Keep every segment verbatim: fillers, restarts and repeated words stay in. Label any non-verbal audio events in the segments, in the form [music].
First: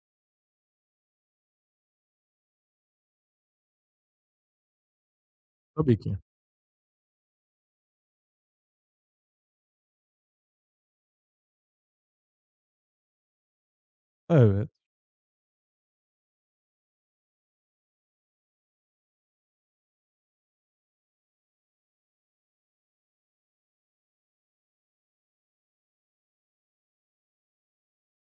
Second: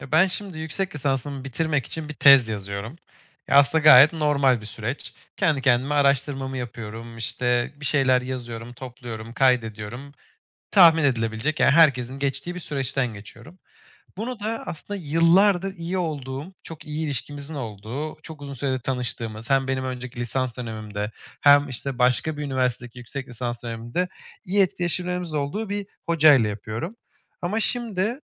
Ya ben şimdi yüksek lisansımı bitirmek için bir tez yazıyorum. Ya aslında gayet normal bir süreç. Kendi kendime Tabii ki. araştırmamı yapıyorum, işte bir şeyler yazıyorum, topluyorum, kaydediyorum. Tahmin edilebilecek yani herkesin geçtiği bir süreçten geçiyorum. Bunu da Evet. aslında yıllardır iyi olduğum, çok iyi ilişkimizin olduğu, çok uzun süredir tanıştığımız hem benim önceki lisans dönemimde hem işte başka bir üniversitedeki yüksek lisans dönemimde iyi etkileşimlerimiz olduğu bir hocayla yapıyorum. Ama şimdi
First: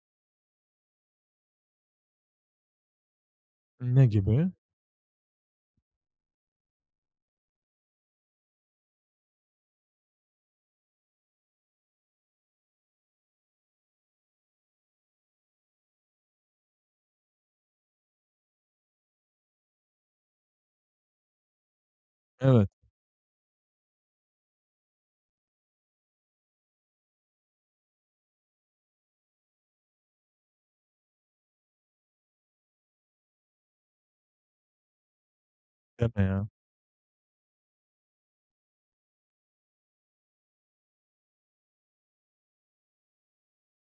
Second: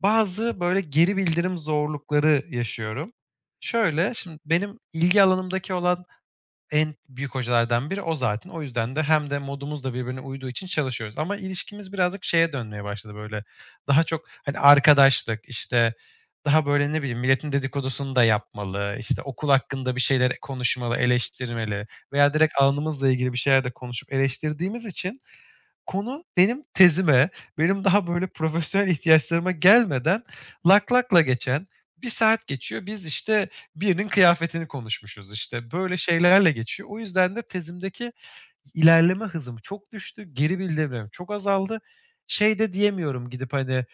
bazı böyle geri bildirim zorlukları yaşıyorum. Ne Şöyle, şimdi gibi? benim ilgi alanımdaki olan en büyük hocalardan biri o zaten. O yüzden de hem de modumuz da birbirine uyduğu için çalışıyoruz ama ilişkimiz birazcık şeye dönmeye başladı böyle. Daha çok, hani, arkadaşlık, işte, daha böyle ne bileyim milletin dedikodusunu da yapmalı, işte, okul hakkında bir şeyler konuşmalı, eleştirmeli veya direkt Evet, alanımızla ilgili bir şeyler de konuşup eleştirdiğimiz için konu benim tezime, benim daha böyle profesyonel ihtiyaçlarıma gelmeden lak lakla geçen bir saat geçiyor. Biz, işte, birinin kıyafetini konuşmuşuz, işte, böyle deme ya. şeylerle geçiyor. O yüzden de tezimdeki ilerleme hızım çok düştü. Geri bildirimlerim çok azaldı. Şey de diyemiyorum gidip, hani,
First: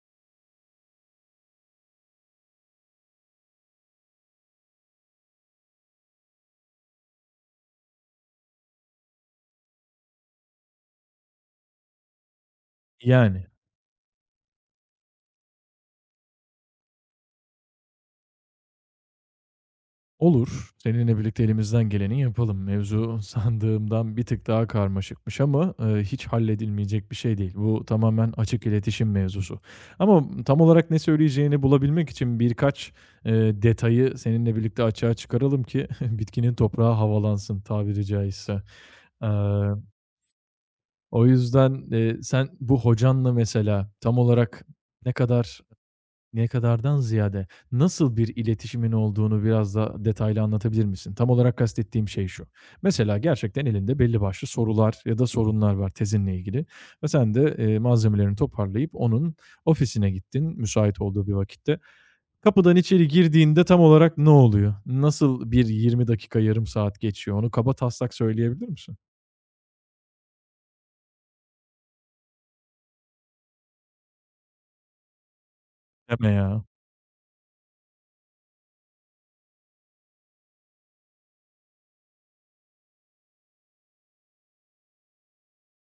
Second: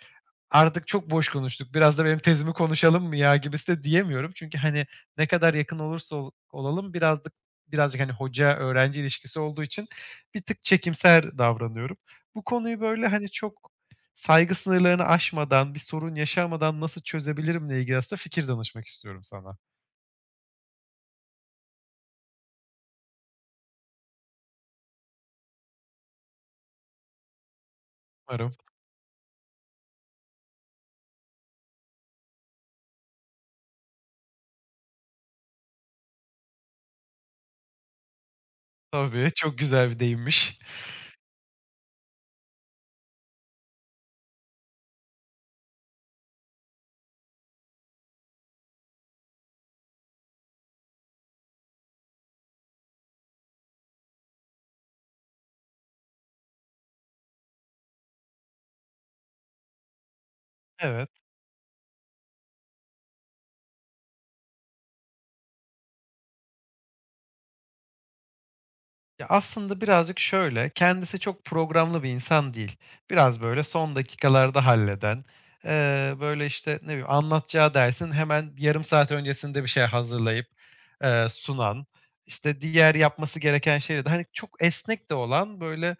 artık çok boş konuştuk, biraz da benim tezimi konuşalım mı ya gibisi de diyemiyorum. Çünkü, hani, ne kadar yakın olursa ol olalım birazcık birazcık, hani, hoca-öğrenci ilişkisi olduğu için bir tık çekimser davranıyorum. Bu konuyu, böyle, hani, Yani. çok saygı sınırlarını aşmadan, bir sorun yaşamadan nasıl çözebilirimle ilgili aslında fikir danışmak istiyorum sana. Olur. Seninle birlikte elimizden geleni yapalım. Mevzu [laughs] sandığımdan bir tık daha karmaşıkmış ama, eee, hiç halledilmeyecek bir şey değil. Bu tamamen Umarım. açık iletişim mevzusu. Ama tam olarak ne söyleyeceğini bulabilmek için birkaç, eee, detayı seninle birlikte açığa çıkaralım ki [laughs] bitkinin toprağı havalansın tabiri caizse. Tabii, çok Eee, güzel bir deyimmiş. o yüzden, eee, sen bu hocanla mesela tam olarak ne kadar ne kadardan ziyade nasıl bir iletişimin olduğunu biraz da detaylı anlatabilir misin? Tam olarak kastettiğim şey şu. Mesela gerçekten elinde belli başlı sorular ya da sorunlar var tezinle ilgili ve sen de, eee, malzemelerini toparlayıp onun ofisine gittin müsait Evet. olduğu bir vakitte. Kapıdan içeri girdiğinde tam olarak ne oluyor? Nasıl bir yirmi dakika, yarım saat geçiyor? Onu kaba taslak söyleyebilir misin? Ya, aslında birazcık şöyle, kendisi çok programlı bir insan değil. Biraz böyle son dakikalarda halleden, eee, Deme böyle, ya. işte, ne bileyim, anlatacağı dersin hemen yarım saat öncesinde bir şey hazırlayıp, eee, sunan, işte, diğer yapması gereken şeyleri de, hani, çok esnek de olan, böyle,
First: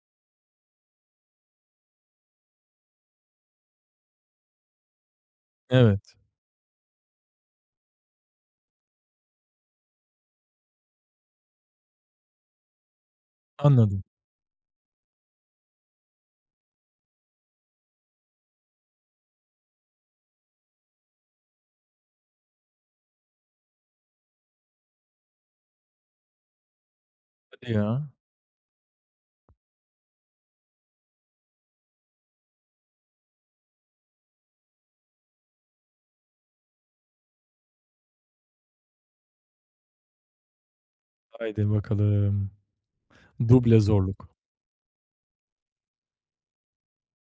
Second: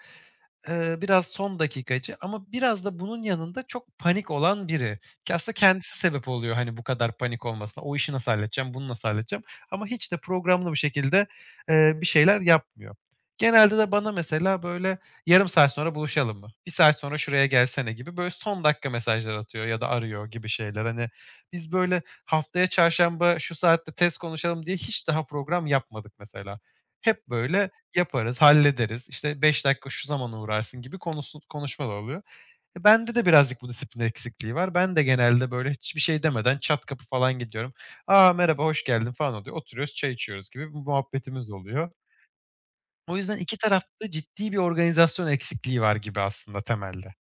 Eee, biraz son dakikacı ama biraz da bunun yanında çok panik olan biri ki aslında kendisi Evet, sebep oluyor, hani, bu kadar panik olmasına. O işi nasıl halledeceğim, bunu nasıl halledeceğim ama hiç de programlı bir şekilde, eee, bir şeyler yapmıyor. Genelde de anladım. bana mesela, böyle, "Yarım saat sonra buluşalım mı? Bir saat sonra şuraya gelsene." gibi, böyle, son dakika mesajlar atıyor ya da arıyor gibi şeyler. Hani, biz, böyle, haftaya çarşamba şu saatte test konuşalım diye hiç daha program yapmadık mesela. Hep, böyle, Hadi ya. yaparız, hallederiz, İşte beş dakika şu zamana uğrarsın gibi konusu konuşmalar oluyor. E, bende de birazcık bu disiplin eksikliği var. Ben de genelde, böyle, hiçbir şey demeden çat kapı falan gidiyorum. "Aa merhaba, hoş geldin." falan oluyor. Oturuyoruz, çay içiyoruz gibi bir muhabbetimiz Haydi oluyor. bakalım. O yüzden iki Duble tarafta zorluk. ciddi bir organizasyon eksikliği var gibi aslında temelde.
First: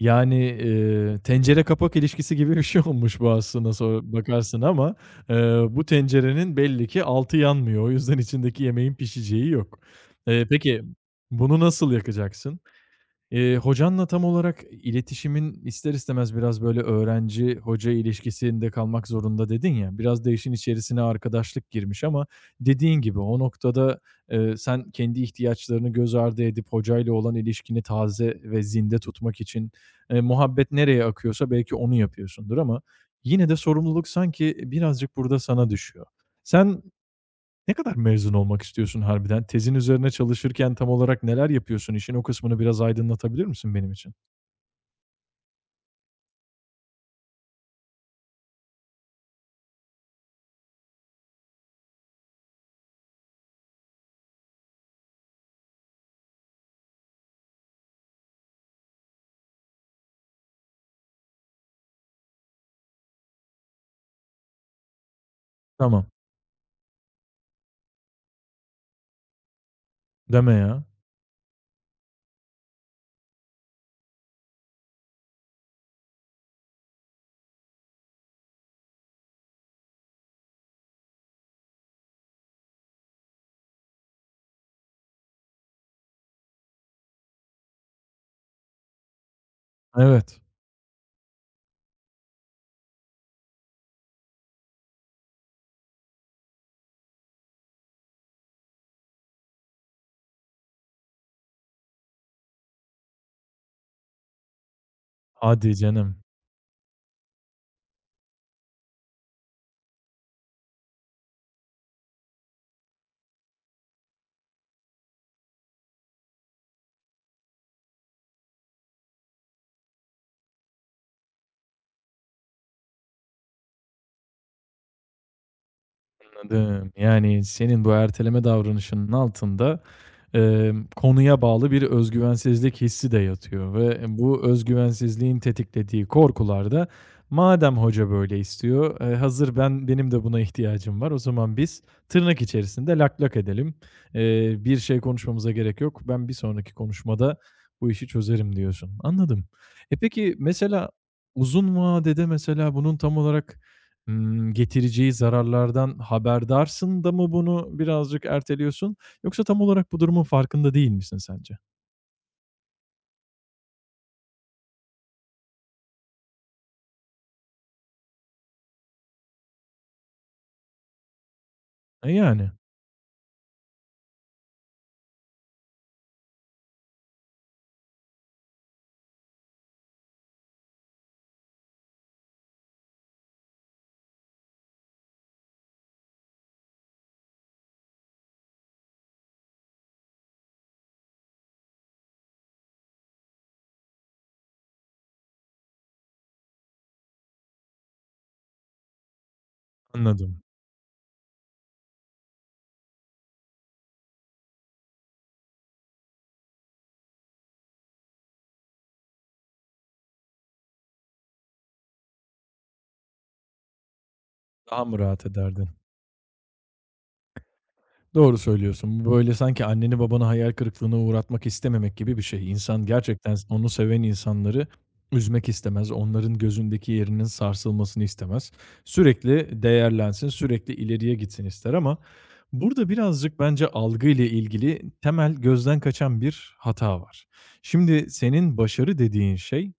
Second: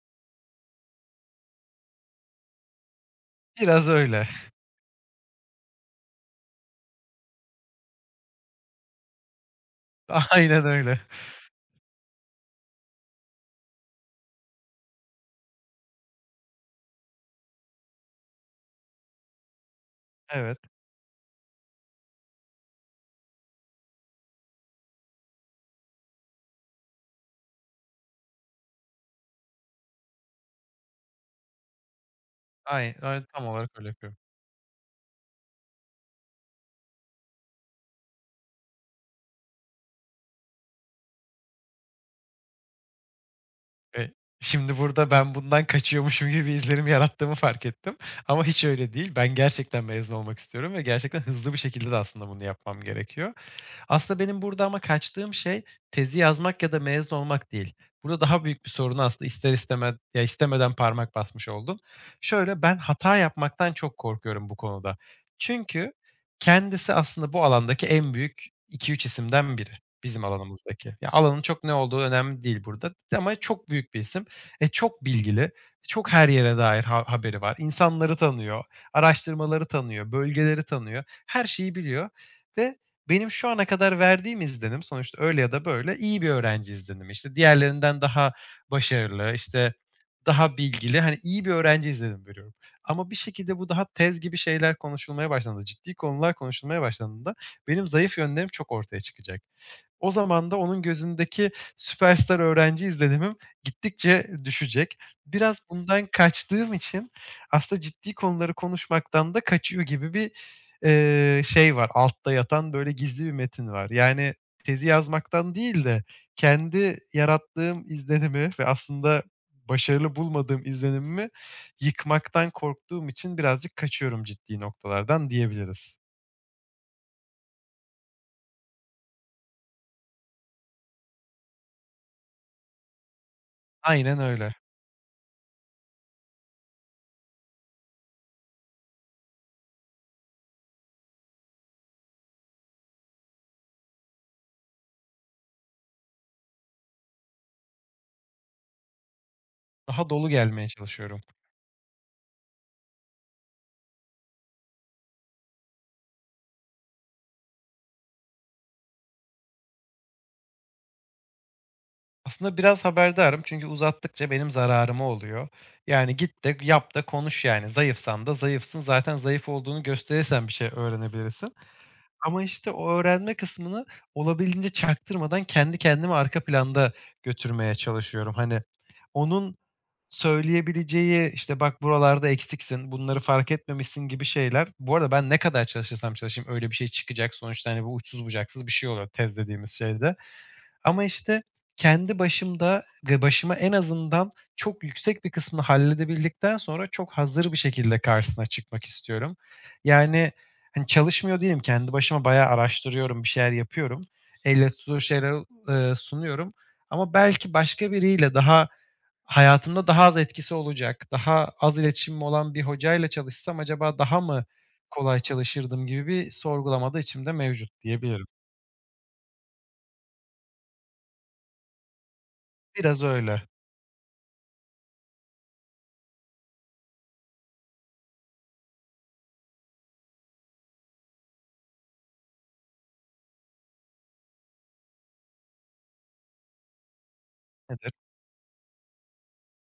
Yani, eee, tencere kapak ilişkisi gibi bir şey olmuş bu aslına Biraz sor öyle. bakarsın ama, eee, bu tencerenin belli ki altı yanmıyor. O yüzden içindeki yemeğin pişeceği yok. [laughs] Eee, Aynen peki öyle. bunu nasıl yakacaksın? Eee, hocanla tam olarak iletişimin ister istemez biraz böyle öğrenci hoca ilişkisinde kalmak zorunda dedin ya, biraz da işin Evet. içerisine arkadaşlık girmiş ama dediğin gibi o noktada, eee, sen kendi ihtiyaçlarını göz ardı edip hocayla olan ilişkini taze ve zinde tutmak için, eee, muhabbet nereye akıyorsa belki onu yapıyorsundur ama Ay ay tam yine de olarak öyle sorumluluk yapıyorum. sanki birazcık burada sana düşüyor. Sen ne kadar mezun olmak istiyorsun harbiden? Tezin üzerine çalışırken tam olarak neler yapıyorsun? İşin o kısmını biraz aydınlatabilir misin benim Eee, için? şimdi burada ben bundan kaçıyormuşum gibi bir izlenim yarattığımı fark ettim ama hiç öyle değil. Ben gerçekten mezun olmak istiyorum ve gerçekten hızlı bir şekilde de aslında bunu yapmam gerekiyor. Aslında benim burada ama kaçtığım şey tezi yazmak ya da mezun olmak değil. Burada daha büyük bir soruna aslında ister istemez ya istemeden parmak basmış oldum. Şöyle, ben hata yapmaktan çok korkuyorum bu konuda. Çünkü Tamam. kendisi aslında bu alandaki en büyük iki üç isimden biri bizim Deme ya. alanımızdaki. Ya, alanın çok ne olduğu önemli değil burada ama çok büyük bir isim. E, çok bilgili, çok her yere dair ha haberi var. İnsanları tanıyor, araştırmaları tanıyor, bölgeleri tanıyor, her şeyi biliyor ve benim şu ana kadar verdiğim izlenim sonuçta öyle ya da böyle iyi bir öğrenci izlenimi. İşte, diğerlerinden daha başarılı, işte, Evet. daha bilgili, hani, iyi bir öğrenci izlenimi veriyorum. Ama bir şekilde bu daha tez gibi şeyler konuşulmaya başlandığında, ciddi konular konuşulmaya başlandığında benim zayıf yönlerim çok ortaya çıkacak. O zaman da onun gözündeki süperstar öğrenci izlenimim gittikçe düşecek. Biraz Hadi bundan canım. kaçtığım için aslında ciddi konuları konuşmaktan da kaçıyor gibi bir, eee, şey var, altta yatan böyle gizli bir metin var. Yani tezi yazmaktan değil de kendi yarattığım izlenimi ve aslında başarılı bulmadığım izlenimimi yıkmaktan korktuğum için birazcık kaçıyorum ciddi noktalardan diyebiliriz. Anladım. Yani, senin bu erteleme davranışının altında, emm, konuya bağlı bir özgüvensizlik hissi de yatıyor ve Aynen bu öyle. özgüvensizliğin tetiklediği korkular da madem hoca böyle istiyor, eee, hazır ben benim de buna ihtiyacım var, o zaman biz tırnak içerisinde "lak lak" edelim. Eee, bir şey konuşmamıza gerek yok. Ben bir sonraki konuşmada bu işi çözerim diyorsun. Anladım. E, Daha dolu peki, gelmeye mesela çalışıyorum. uzun vadede mesela bunun tam olarak Imm, getireceği zararlardan haberdarsın da mı bunu birazcık erteliyorsun yoksa tam olarak bu durumun farkında değil misin sence? Aslında biraz haberdarım çünkü uzattıkça benim zararıma oluyor. Yani git de yap da konuş yani. Zayıfsan da zayıfsın. Zaten zayıf olduğunu gösterirsen bir şey öğrenebilirsin. E, Ama yani. işte o öğrenme kısmını olabildiğince çaktırmadan kendi kendimi arka planda götürmeye çalışıyorum. Hani onun söyleyebileceği işte bak buralarda eksiksin, bunları fark etmemişsin gibi şeyler. Bu arada ben ne kadar çalışırsam çalışayım öyle bir şey çıkacak. Sonuçta hani bu uçsuz bucaksız bir şey oluyor tez dediğimiz şeyde. Ama, işte, kendi başımda ve başıma en azından çok yüksek bir kısmını halledebildikten sonra çok hazır bir şekilde karşısına çıkmak istiyorum. Yani, Anladım. hani, çalışmıyor değilim. Kendi başıma bayağı araştırıyorum, bir şeyler yapıyorum. Elle tutulur şeyler, eee, sunuyorum ama belki başka biriyle daha hayatımda daha az etkisi olacak, daha az iletişimim olan bir hocayla çalışsam acaba daha mı Daha mı kolay rahat ederdin? çalışırdım gibi bir sorgulamada içimde mevcut diyebilirim. Doğru söylüyorsun. Bu böyle sanki anneni babanı hayal kırıklığına uğratmak istememek gibi bir şey. İnsan Biraz gerçekten öyle. onu seven insanları üzmek istemez. Onların gözündeki yerinin sarsılmasını istemez. Sürekli değerlensin, sürekli ileriye gitsin ister ama burada birazcık bence algıyla ilgili temel gözden kaçan bir hata var. Nedir? Şimdi senin başarı dediğin şey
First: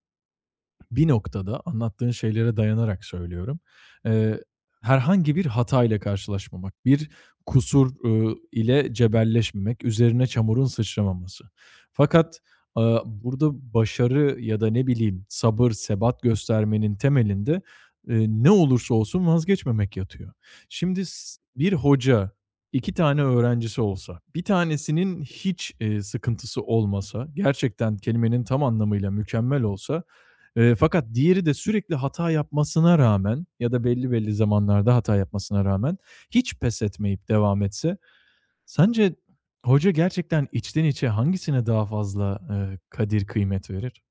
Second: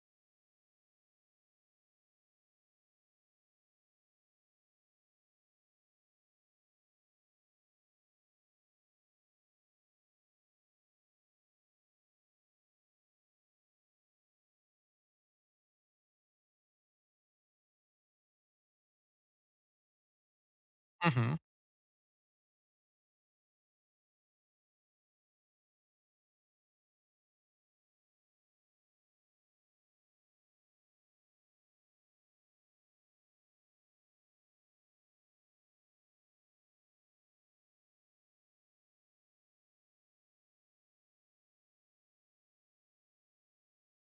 bir noktada anlattığın şeylere dayanarak söylüyorum. Eee, herhangi bir hatayla karşılaşmamak, bir kusur, ııı, ile cebelleşmemek, üzerine çamurun sıçramaması. Fakat, aaa, burada başarı ya da ne bileyim sabır, sebat göstermenin temelinde, eee, ne olursa olsun vazgeçmemek yatıyor. Şimdi Hı hı. s bir hoca iki tane öğrencisi olsa, bir tanesinin hiç, eee, sıkıntısı olmasa, gerçekten kelimenin tam anlamıyla mükemmel olsa. Eee, fakat diğeri de sürekli hata yapmasına rağmen ya da belli belli zamanlarda hata yapmasına rağmen hiç pes etmeyip devam etse, sence hoca gerçekten içten içe hangisine daha fazla, eee, kadir kıymet verir?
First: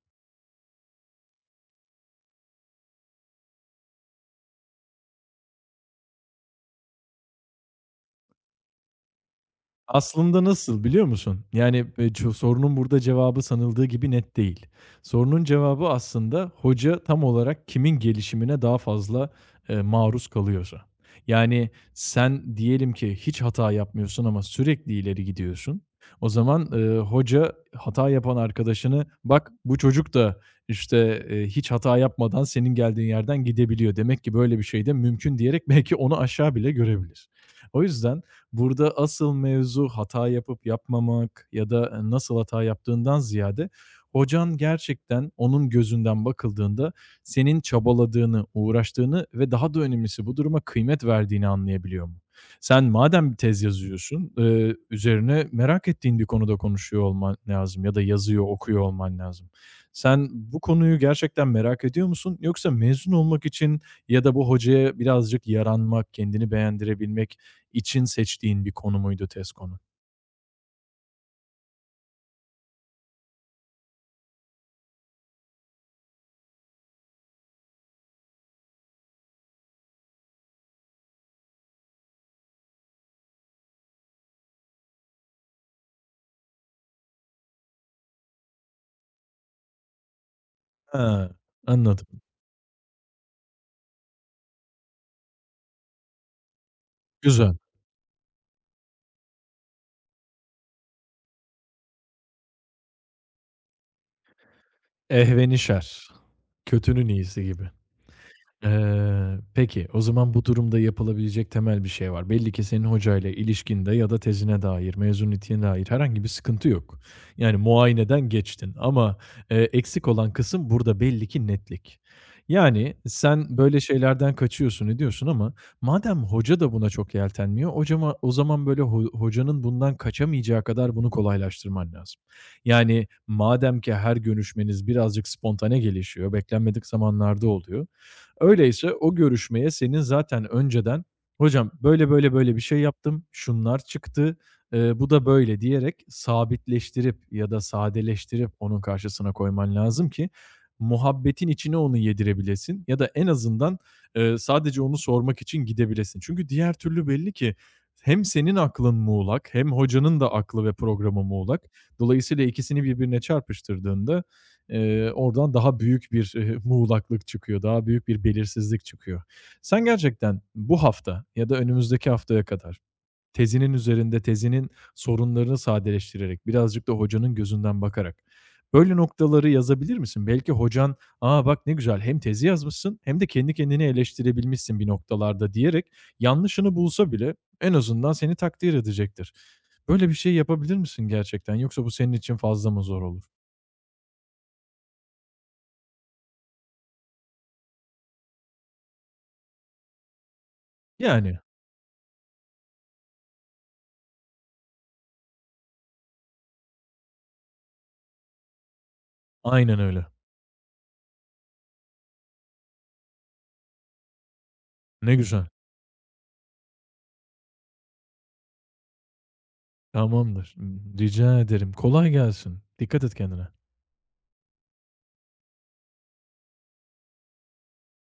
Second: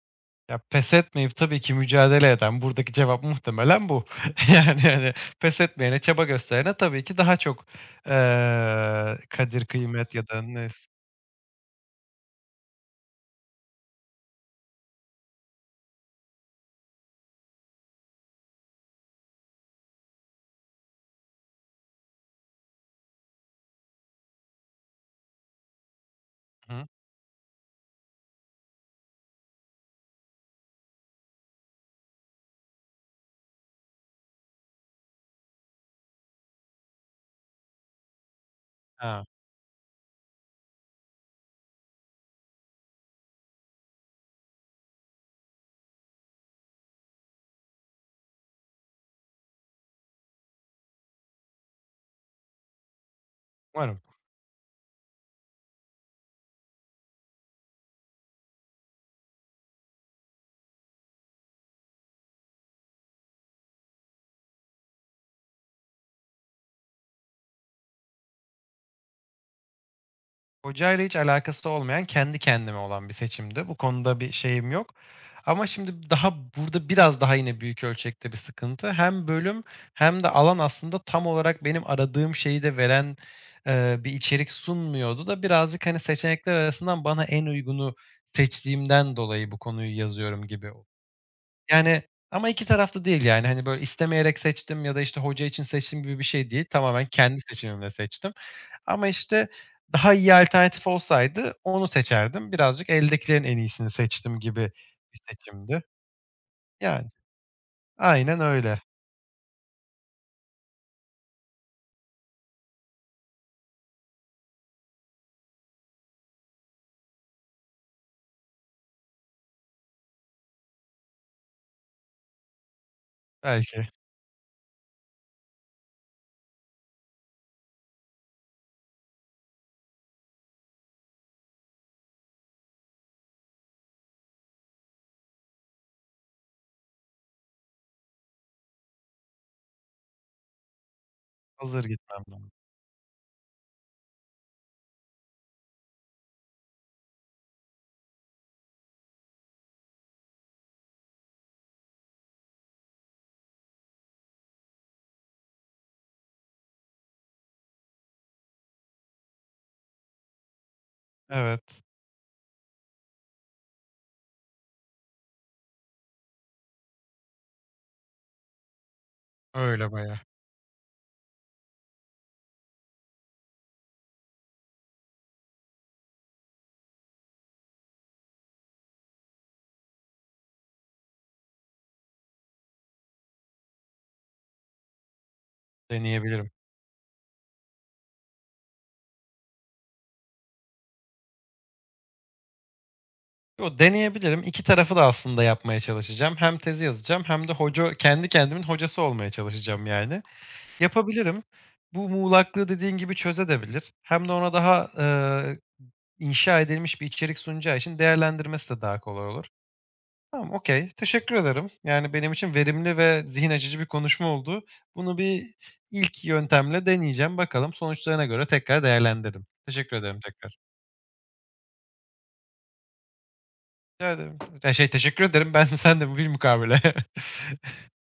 Ya, pes etmeyip tabii ki mücadele eden, buradaki cevap muhtemelen bu. [laughs] Yani, hani, pes etmeyene, çaba gösterene tabii ki daha çok, eee, kadir, kıymet ya da Aslında nasıl nefs. biliyor musun? Yani, eee, ço sorunun burada cevabı sanıldığı gibi net değil. Sorunun cevabı aslında hoca tam olarak kimin gelişimine daha fazla, eee, maruz kalıyorsa. Yani, sen diyelim ki hiç hata yapmıyorsun ama sürekli ileri gidiyorsun. O zaman, Hı. eee, hoca hata yapan arkadaşını, "Bak bu çocuk da, işte, eee, hiç hata yapmadan senin geldiğin yerden gidebiliyor. Demek ki böyle bir şey de mümkün." diyerek belki onu aşağı bile görebilir. O yüzden, burada Ha, asıl mevzu hata yapıp yapmamak ya da, eee, nasıl hata yaptığından ziyade hocan gerçekten onun gözünden bakıldığında senin çabaladığını, uğraştığını ve daha da önemlisi bu duruma kıymet verdiğini anlayabiliyor mu? Sen madem bir tez umarım. yazıyorsun, eee, üzerine merak ettiğin bir konuda konuşuyor olman lazım ya da yazıyor, okuyor olman lazım. Sen bu konuyu gerçekten merak ediyor musun? Yoksa mezun olmak için ya da bu hocaya birazcık yaranmak, kendini beğendirebilmek için seçtiğin bir konu muydu tez konu? Hocayla hiç alakası olmayan, kendi kendime olan bir seçimdi. Bu konuda bir şeyim yok. Ama şimdi daha burada biraz daha yine büyük ölçekte bir sıkıntı. Hem bölüm hem de alan aslında tam olarak benim aradığım şeyi de veren, eee, bir içerik sunmuyordu da birazcık, hani, seçenekler arasından bana en uygunu seçtiğimden dolayı bu konuyu yazıyorum gibi. He, Yani anladım. ama iki taraflı değil yani. Hani, böyle, istemeyerek seçtim ya da, işte, hoca için seçtim gibi bir şey değil. Tamamen kendi Güzel. seçimimle seçtim. Ama, işte, daha iyi alternatif olsaydı onu seçerdim. Birazcık eldekilerin en iyisini seçtim gibi bir seçimdi. Ehvenişer. Kötünün Yani, iyisi gibi. aynen öyle. Eee, peki, o zaman bu durumda yapılabilecek temel bir şey var. Belli ki senin hocayla ilişkinde ya da tezine dair, mezuniyetine dair herhangi bir sıkıntı yok. Yani muayeneden geçtin ama, eee, eksik olan kısım burada belli ki netlik. Yani sen böyle Belki şeylerden kaçıyorsun, ediyorsun ama madem hoca da buna çok yeltenmiyor, hocama o zaman böyle ho hocanın bundan kaçamayacağı kadar bunu kolaylaştırman lazım. Yani madem ki her görüşmeniz birazcık spontane gelişiyor, beklenmedik zamanlarda oluyor, öyleyse o görüşmeye senin zaten önceden "Hocam hazır böyle, gitmem böyle, lazım. böyle bir şey yaptım, şunlar çıktı, eee, bu da böyle." diyerek sabitleştirip ya da sadeleştirip onun karşısına koyman lazım ki muhabbetin içine onu yedirebilesin ya da en azından, eee, sadece onu sormak için gidebilesin. Çünkü diğer türlü belli ki hem senin aklın muğlak hem hocanın da aklı ve programı muğlak. Evet, Dolayısıyla ikisini birbirine çarpıştırdığında Eee, oradan daha büyük bir, eee, muğlaklık çıkıyor, daha büyük bir belirsizlik çıkıyor. Sen öyle bayağı. gerçekten bu hafta ya da önümüzdeki haftaya kadar tezinin üzerinde tezinin sorunlarını sadeleştirerek, birazcık da hocanın gözünden bakarak böyle noktaları yazabilir misin? Belki hocan, "aa bak ne güzel hem tezi yazmışsın hem de kendi kendini eleştirebilmişsin bir noktalarda." diyerek Deneyebilirim. yanlışını bulsa bile en azından seni takdir edecektir. Böyle bir şey yapabilir misin gerçekten yoksa bu senin için fazla mı zor olur? Yo, deneyebilirim. İki tarafı da aslında yapmaya çalışacağım. Hem tezi yazacağım hem de hoca kendi kendimin hocası olmaya çalışacağım, yani. Yani, Yapabilirim. Bu muğlaklığı dediğin gibi çözebilir. Hem de ona daha, eee, inşa edilmiş bir içerik sunacağı için değerlendirmesi de daha kolay olur. aynen öyle. Tamam, okay. Teşekkür ederim. Yani, benim için verimli ve zihin açıcı bir konuşma oldu. Ne Bunu güzel. bir ilk yöntemle deneyeceğim. Bakalım sonuçlarına göre tekrar değerlendiririm. Teşekkür ederim Tamamdır. tekrar. Rica ederim. Kolay gelsin. Dikkat et kendine. Rica ederim. Ya, şey, teşekkür ederim. Ben [laughs] sen de bu bir mukabele. [laughs]